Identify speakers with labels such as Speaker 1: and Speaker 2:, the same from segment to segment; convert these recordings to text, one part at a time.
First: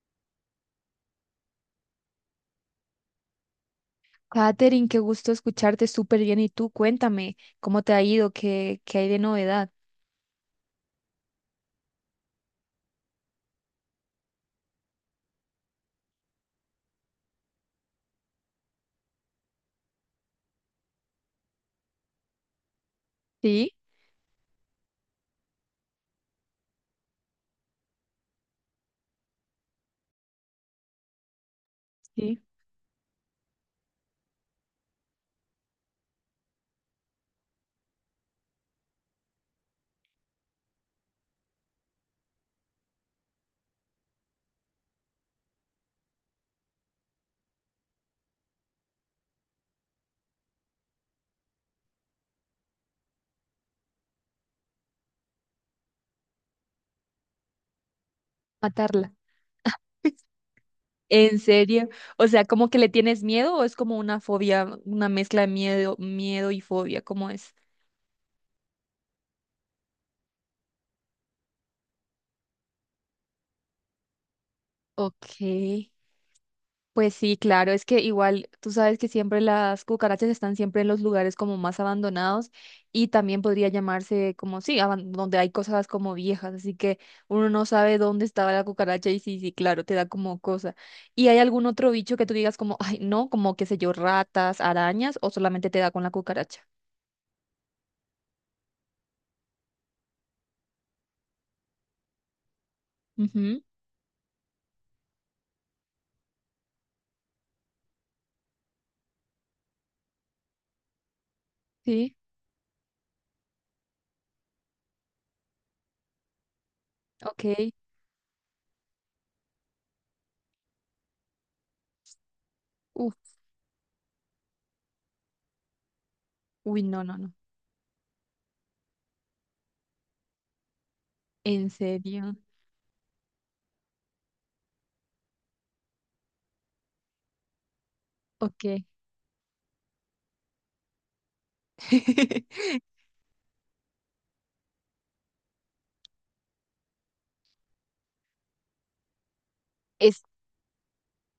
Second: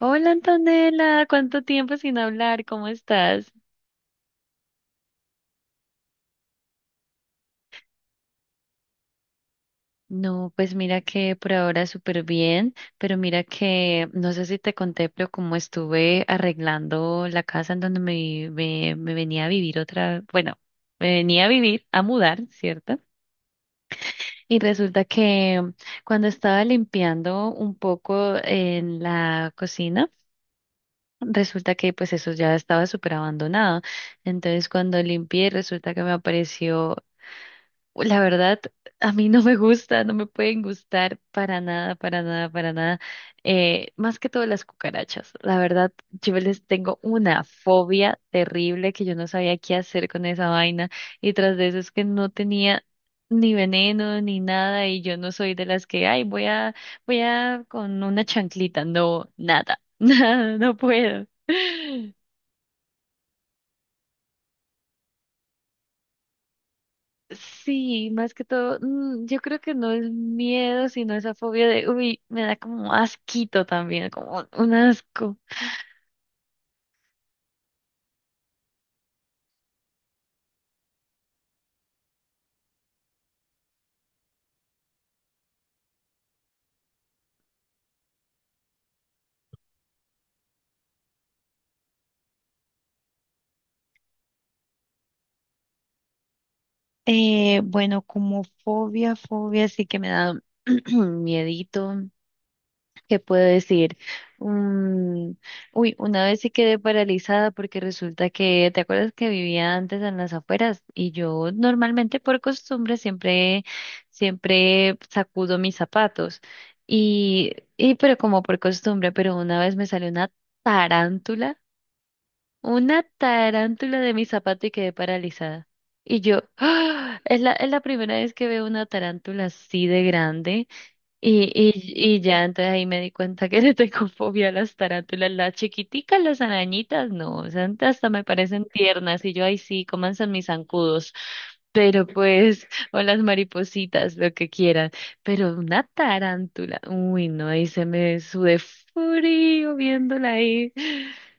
Speaker 1: Hola Antonella, ¿cuánto tiempo sin hablar? ¿Cómo estás?
Speaker 2: Katherine, qué gusto escucharte súper bien. Y tú, cuéntame, ¿cómo te ha ido? ¿¿Qué hay de novedad?
Speaker 1: No, pues mira que por ahora súper bien, pero mira que no sé si te conté, pero como estuve arreglando la casa en donde me venía a vivir otra, bueno, me venía a vivir, a mudar, ¿cierto?
Speaker 2: Sí,
Speaker 1: Y resulta que cuando estaba limpiando un poco en la cocina, resulta que pues eso
Speaker 2: sí,
Speaker 1: ya estaba súper abandonado. Entonces cuando limpié, resulta que me apareció. La verdad, a mí no me gusta, no me pueden gustar para nada, para nada, para nada. Más que todo las cucarachas. La verdad, yo les tengo una fobia terrible que yo no sabía qué hacer con esa vaina. Y tras de eso es que no tenía ni veneno ni nada y yo no soy de las que, ay, voy a, voy a con una chanclita.
Speaker 2: matarla.
Speaker 1: No, nada, nada, no puedo.
Speaker 2: ¿En serio? O sea, ¿como que le tienes miedo o es como una fobia, una mezcla de miedo y fobia? ¿Cómo es?
Speaker 1: Sí, más que todo, yo creo que no es miedo, sino esa fobia de, uy, me da como asquito también, como un asco.
Speaker 2: Ok. Pues sí, claro, es que igual tú sabes que siempre las cucarachas están siempre en los lugares como más abandonados y también podría llamarse como sí, donde hay cosas como viejas, así que uno no sabe dónde estaba la cucaracha y sí, sí, claro, te da como cosa. ¿Y hay algún otro bicho que tú digas como, ay, no, como qué sé yo, ratas, arañas o solamente te da con la cucaracha?
Speaker 1: Bueno, como fobia, fobia sí que me da miedito. ¿Qué puedo
Speaker 2: Ujú.
Speaker 1: decir? Mm, uy, una vez sí quedé paralizada porque resulta que, ¿te acuerdas que vivía antes en las afueras? Y yo
Speaker 2: Sí,
Speaker 1: normalmente por costumbre siempre, siempre sacudo mis zapatos. Y,
Speaker 2: ok.
Speaker 1: y pero como por costumbre, pero una vez me salió tarántula, una
Speaker 2: Uf,
Speaker 1: tarántula de mi zapato y quedé paralizada. Y yo,
Speaker 2: uy, no, no,
Speaker 1: ¡ah!
Speaker 2: no.
Speaker 1: Es la primera vez que veo una tarántula así de grande. Y,
Speaker 2: ¿En
Speaker 1: y, y
Speaker 2: serio?
Speaker 1: ya, entonces ahí me di cuenta que le tengo fobia a las tarántulas, las chiquiticas, las arañitas, no, o sea, hasta me parecen
Speaker 2: Ok.
Speaker 1: tiernas y yo ahí sí, comanse mis zancudos, pero pues, o las maripositas, lo que quieran, pero una tarántula, uy, no, ahí se me sudé frío
Speaker 2: Es.
Speaker 1: viéndola ahí.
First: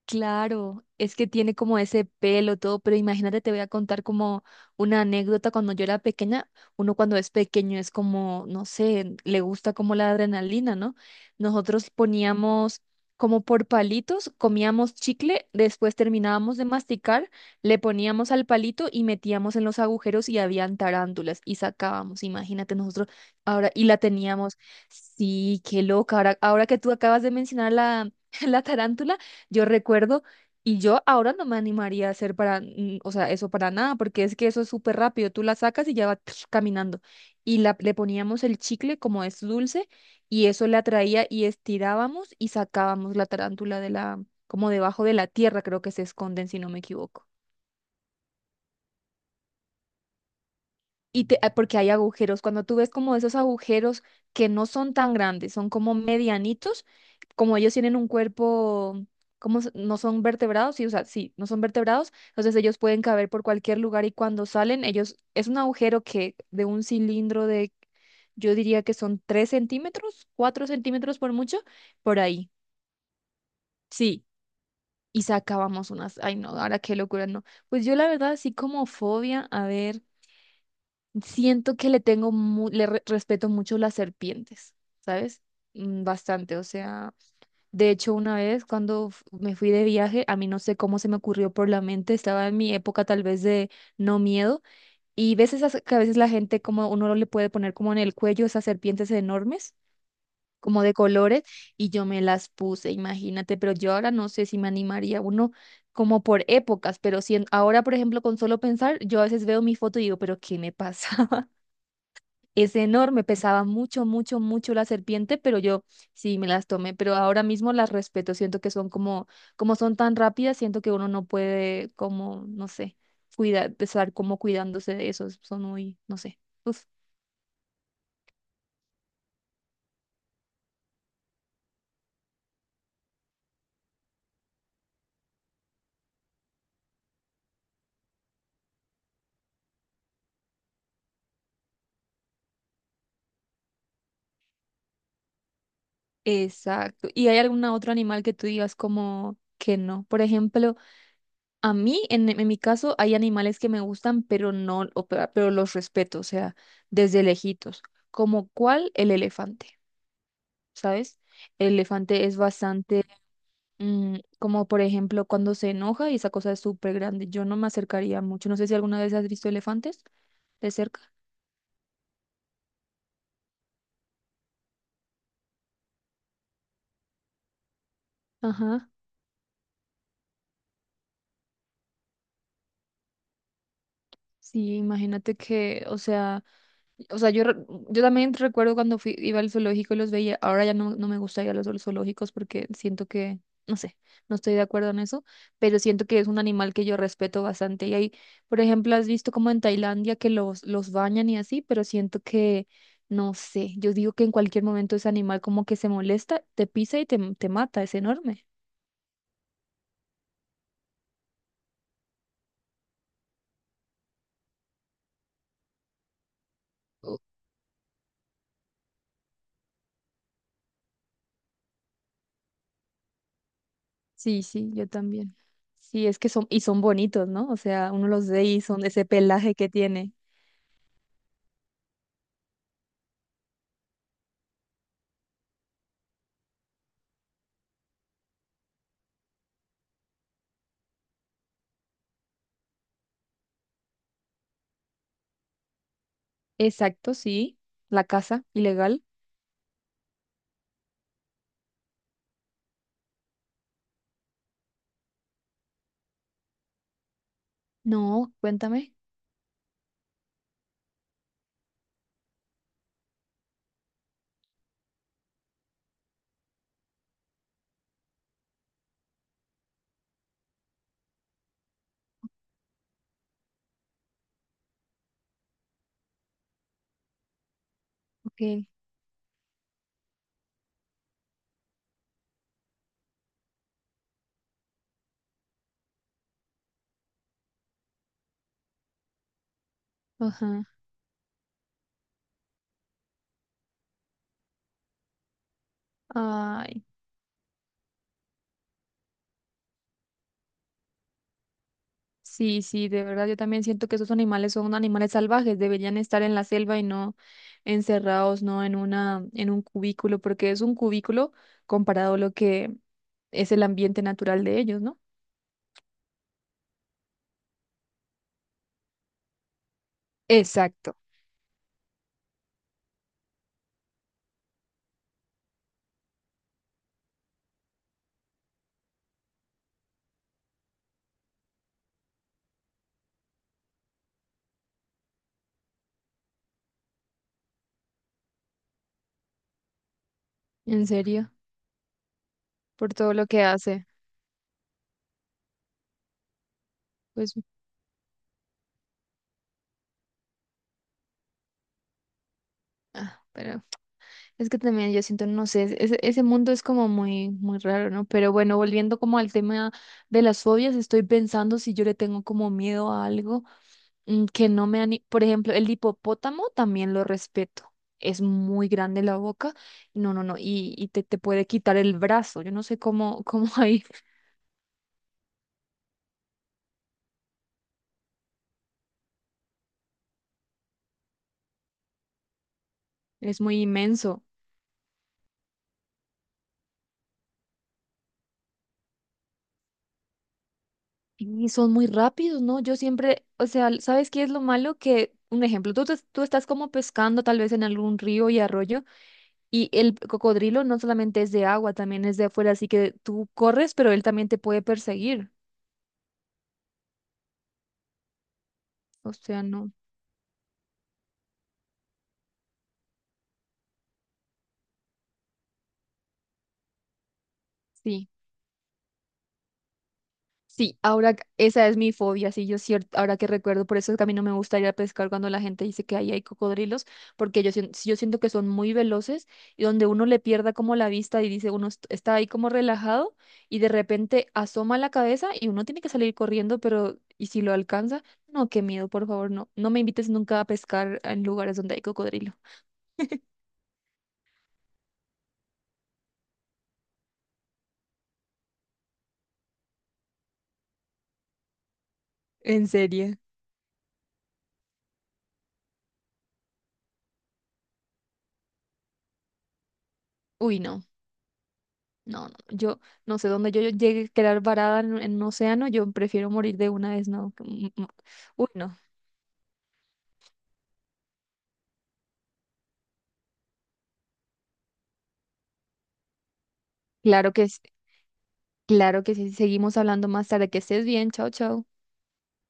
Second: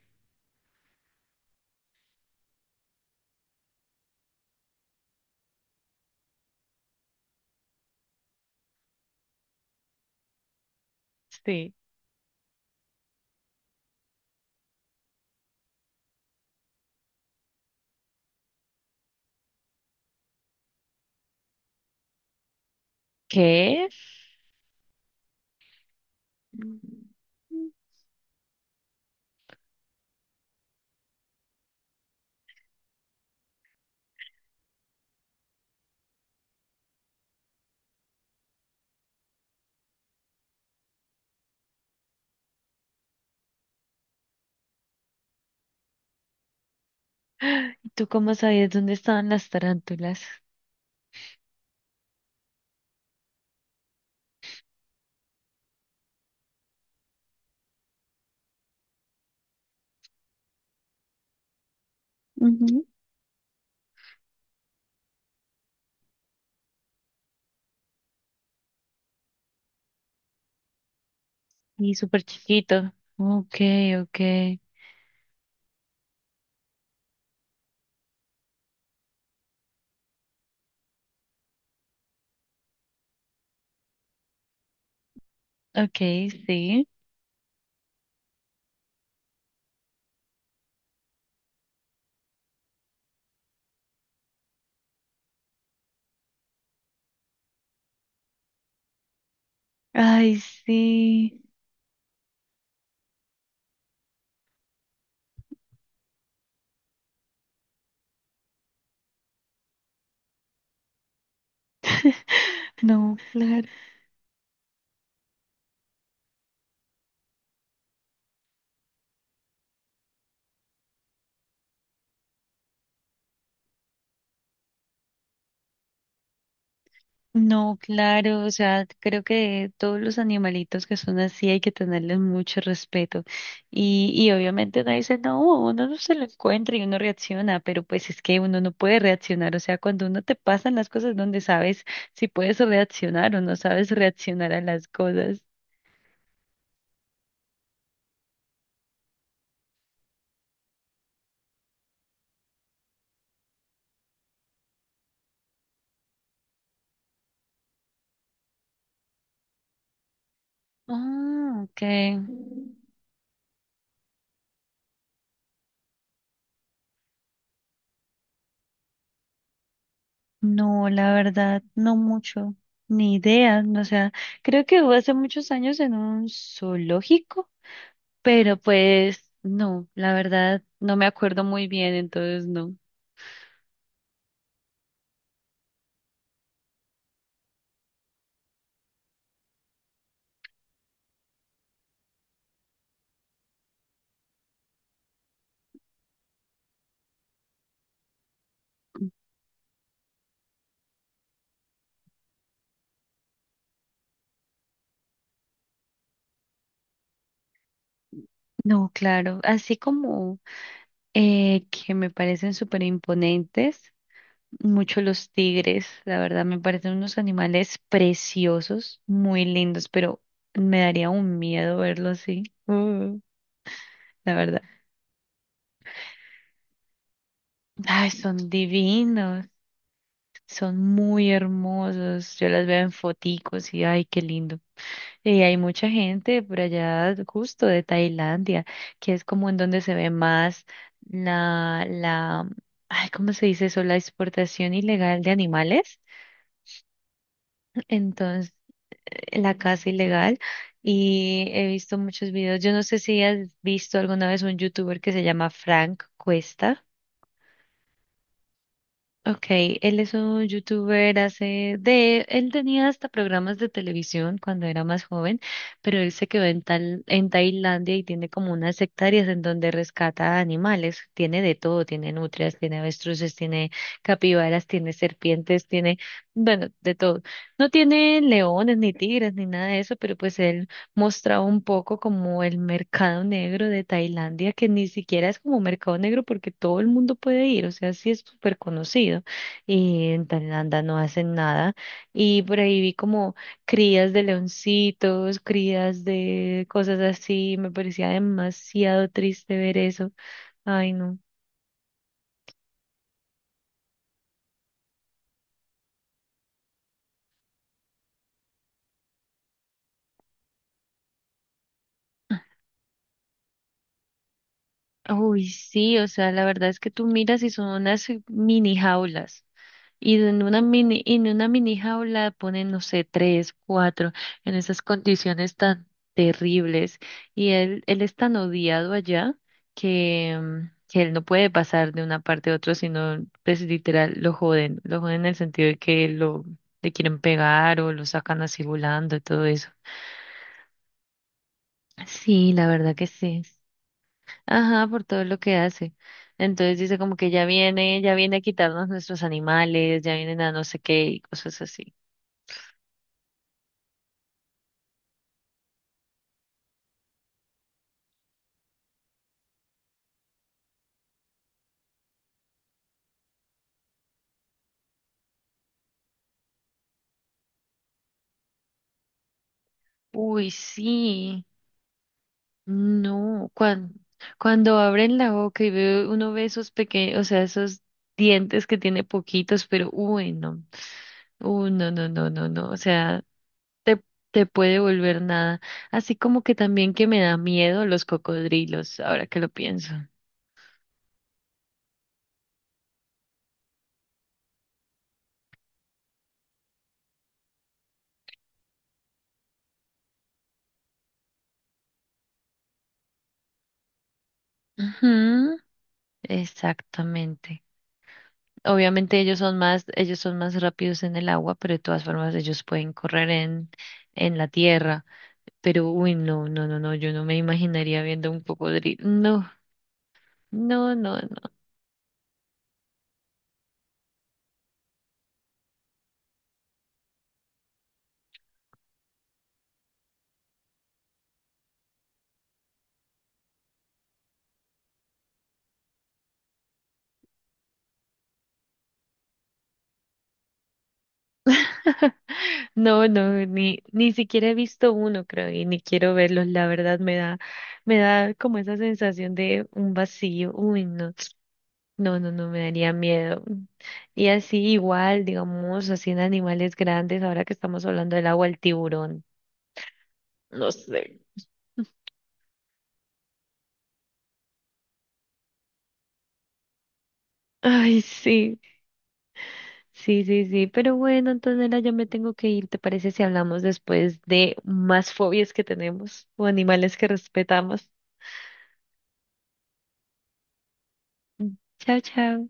Speaker 2: Claro, es que tiene como ese pelo todo, pero imagínate, te voy a contar como una anécdota cuando yo era pequeña, uno cuando es pequeño es como, no sé, le gusta como la adrenalina, ¿no?
Speaker 1: Sí,
Speaker 2: Nosotros poníamos como por palitos, comíamos chicle, después terminábamos de masticar, le poníamos al palito y metíamos en los agujeros y habían tarántulas y sacábamos, imagínate nosotros ahora, y
Speaker 1: ¿qué?
Speaker 2: la teníamos, sí, qué loca, ahora que tú acabas de mencionar la, la tarántula. Yo recuerdo y yo ahora no me animaría a hacer para, o sea, eso para nada, porque es que eso es súper rápido. Tú la sacas y ya va caminando. Y la, le poníamos el chicle como es dulce y eso le atraía y estirábamos y sacábamos la tarántula de la, como debajo de la tierra, creo que se esconden si no me equivoco.
Speaker 1: ¿Y tú cómo sabías dónde estaban las tarántulas?
Speaker 2: Y ah, porque hay agujeros. Cuando tú ves como esos agujeros que no son tan grandes, son como medianitos, como ellos tienen un cuerpo, como no son vertebrados, sí, o sea, sí, no son vertebrados, entonces ellos pueden caber por cualquier lugar y cuando salen, ellos, es un agujero que de un cilindro de, yo diría que son 3 centímetros, 4 centímetros por mucho,
Speaker 1: Y
Speaker 2: por
Speaker 1: súper
Speaker 2: ahí.
Speaker 1: chiquito. Ok, ok.
Speaker 2: Sí. Y sacábamos unas, ay no, ahora qué locura, no. Pues yo la verdad, así como fobia, a ver. Siento que le tengo, respeto mucho las serpientes, ¿sabes?
Speaker 1: Ok,
Speaker 2: Bastante, o
Speaker 1: sí.
Speaker 2: sea, de hecho una vez cuando me fui de viaje, a mí no sé cómo se me ocurrió por la mente, estaba en mi época tal vez de no miedo, y ves esas que a veces la gente como uno le puede poner como en el cuello esas serpientes enormes,
Speaker 1: Ay,
Speaker 2: como de
Speaker 1: sí.
Speaker 2: colores, y yo me las puse, imagínate, pero yo ahora no sé si me animaría uno como por épocas, pero si ahora, por ejemplo, con solo pensar, yo a veces veo mi foto y digo, pero ¿qué me pasa? Es
Speaker 1: No,
Speaker 2: enorme, pesaba
Speaker 1: claro.
Speaker 2: mucho, mucho, mucho la serpiente, pero yo sí me las tomé, pero ahora mismo las respeto, siento que son como, como son tan rápidas, siento que uno no puede como, no sé, cuidar, estar como cuidándose de esos, son muy, no sé. Uf.
Speaker 1: No, claro. O sea, creo que todos los animalitos que son así hay que tenerles mucho respeto. Y obviamente uno dice, no, uno no se lo encuentra y uno reacciona, pero pues es que uno no puede reaccionar. O sea, cuando uno te pasan las cosas donde sabes si puedes reaccionar o no sabes reaccionar a las cosas.
Speaker 2: Exacto. ¿Y hay algún otro animal que tú digas como que no? Por ejemplo, a mí, en mi caso, hay animales que me gustan, pero no, o pero los respeto, o sea, desde lejitos, como cuál el elefante. ¿Sabes?
Speaker 1: Ah,
Speaker 2: El
Speaker 1: ok.
Speaker 2: elefante es bastante, como por ejemplo cuando se enoja y esa cosa es súper grande. Yo no me acercaría mucho. No sé si alguna vez has visto elefantes de
Speaker 1: No,
Speaker 2: cerca.
Speaker 1: la verdad, no mucho, ni idea. No, o sea, creo que hubo hace muchos años en un zoológico, pero
Speaker 2: Ajá.
Speaker 1: pues no, la verdad, no me acuerdo muy bien, entonces no.
Speaker 2: Sí, imagínate que, o sea... O sea, yo también recuerdo cuando fui, iba al zoológico y los veía. Ahora ya no, no me gusta ir a los zoológicos porque siento que, no sé, no estoy de acuerdo en eso, pero siento que es un animal que yo respeto bastante. Y ahí, por ejemplo, has visto como en Tailandia que los bañan y así, pero siento que, no sé, yo digo que en cualquier momento ese animal como que se molesta, te pisa y te mata, es enorme.
Speaker 1: No, claro, así como que me parecen súper imponentes, mucho los tigres, la verdad, me parecen unos
Speaker 2: Oh.
Speaker 1: animales preciosos, muy lindos, pero me daría un miedo verlos así, la
Speaker 2: Sí,
Speaker 1: verdad.
Speaker 2: sí, yo también. Sí, es que son, y son bonitos, ¿no? O sea, uno
Speaker 1: Ay,
Speaker 2: los
Speaker 1: son
Speaker 2: ve y son ese
Speaker 1: divinos.
Speaker 2: pelaje que tiene.
Speaker 1: Son muy hermosos. Yo las veo en foticos y ay, qué lindo. Y hay mucha gente por allá, justo de Tailandia, que es como en donde se ve más la, ay, ¿cómo se dice eso? La exportación ilegal de animales.
Speaker 2: Exacto, sí. La casa
Speaker 1: Entonces,
Speaker 2: ilegal.
Speaker 1: la caza ilegal. Y he visto muchos videos. Yo no sé si has visto alguna vez un youtuber que se llama Frank Cuesta.
Speaker 2: No, cuéntame.
Speaker 1: Ok, él es un youtuber hace de, él tenía hasta programas de televisión cuando era más joven, pero él se quedó en tal, en Tailandia y tiene como unas hectáreas en donde rescata animales, tiene de todo, tiene nutrias, tiene avestruces, tiene capibaras, tiene serpientes, tiene, bueno, de todo. No tiene
Speaker 2: Ok.
Speaker 1: leones, ni tigres, ni nada de eso, pero pues él mostraba un poco como el mercado negro de Tailandia, que ni siquiera es como mercado negro porque todo el mundo puede ir, o sea, sí es súper conocido y en
Speaker 2: Ajá.
Speaker 1: Tailandia no hacen nada. Y por ahí vi como crías de leoncitos, crías de
Speaker 2: Ay,
Speaker 1: cosas así, me parecía demasiado triste ver eso. Ay, no.
Speaker 2: sí, sí, de verdad yo también siento que esos animales son animales salvajes, deberían estar en la selva y no encerrados, no en una, en un cubículo, porque es un cubículo comparado a lo que es el ambiente natural de ellos, ¿no?
Speaker 1: Uy, sí, o sea, la verdad es que tú miras y son unas mini jaulas. Y
Speaker 2: Exacto.
Speaker 1: en una mini jaula ponen, no sé, tres, cuatro, en esas condiciones tan terribles. Y él es tan odiado allá que, que él no puede pasar de una parte a otra, sino, pues literal, lo joden. Lo joden en el sentido de que lo, le quieren pegar o lo sacan así volando y todo eso.
Speaker 2: En serio,
Speaker 1: Sí, la
Speaker 2: por
Speaker 1: verdad que
Speaker 2: todo lo
Speaker 1: sí.
Speaker 2: que hace.
Speaker 1: Ajá, por todo lo que hace. Entonces dice como que
Speaker 2: Pues,
Speaker 1: ya viene a quitarnos nuestros animales, ya vienen a no sé qué y cosas así.
Speaker 2: ah, pero. Es que también yo siento, no sé, ese mundo es como muy, muy raro, ¿no? Pero bueno, volviendo como al tema de las fobias, estoy pensando si yo le tengo como miedo a algo que no me ani... Por ejemplo, el hipopótamo también lo respeto. Es muy grande la boca. No, no, no.
Speaker 1: Uy,
Speaker 2: Y te, te
Speaker 1: sí,
Speaker 2: puede quitar el brazo. Yo no sé cómo, cómo
Speaker 1: no,
Speaker 2: ahí
Speaker 1: cuando, cuando abren la boca y ve, uno ve esos pequeños, o sea, esos dientes que tiene poquitos, pero uy, no, no, no, no, no, o sea,
Speaker 2: es muy
Speaker 1: te,
Speaker 2: inmenso.
Speaker 1: te puede volver nada. Así como que también que me da miedo los cocodrilos, ahora que lo pienso.
Speaker 2: Y son muy rápidos, ¿no? Yo siempre, o sea, ¿sabes qué es lo malo? Que, un ejemplo, tú, tú estás como pescando tal vez en algún río y arroyo. Y el cocodrilo no solamente es de agua, también es de afuera, así que tú corres, pero él también te puede perseguir.
Speaker 1: Ujú, exactamente.
Speaker 2: O
Speaker 1: Obviamente
Speaker 2: sea, no.
Speaker 1: ellos son más rápidos en el agua, pero de todas formas ellos pueden correr en la tierra. Pero, uy, no, no, no, no, yo no me imaginaría
Speaker 2: Sí,
Speaker 1: viendo un cocodrilo. No,
Speaker 2: sí,
Speaker 1: no,
Speaker 2: ahora
Speaker 1: no, no.
Speaker 2: esa es mi fobia, sí, yo cierto, ahora que recuerdo, por eso es que a mí no me gusta ir a pescar cuando la gente dice que ahí hay cocodrilos, porque yo, yo siento que son muy veloces y donde uno le pierda como la vista y dice, uno está ahí como relajado y de repente asoma la cabeza y uno tiene que salir corriendo, pero ¿y si lo alcanza? No, qué miedo, por favor, no, no me invites nunca a pescar en lugares donde hay cocodrilos.
Speaker 1: No, no, ni siquiera he visto uno, creo, y ni quiero verlos. La verdad me da como esa sensación de un vacío. Uy, no, no, no, no, me
Speaker 2: En
Speaker 1: daría
Speaker 2: serio.
Speaker 1: miedo. Y así igual, digamos, así en animales grandes, ahora que estamos hablando del agua, el tiburón.
Speaker 2: Uy,
Speaker 1: No
Speaker 2: no,
Speaker 1: sé.
Speaker 2: no, no. Yo no sé dónde yo llegue a quedar varada en un océano. Yo prefiero morir de una vez, no. que- mm, mm.
Speaker 1: Ay,
Speaker 2: Uy,
Speaker 1: sí,
Speaker 2: no.
Speaker 1: sí, sí, sí. Pero bueno, Antonella, ya me tengo que ir. ¿Te parece si hablamos después de más fobias que tenemos o animales que
Speaker 2: Claro que,
Speaker 1: respetamos?
Speaker 2: claro que sí. Seguimos hablando más tarde. Que estés bien. Chao,
Speaker 1: Mm,
Speaker 2: chao.
Speaker 1: chao, chao.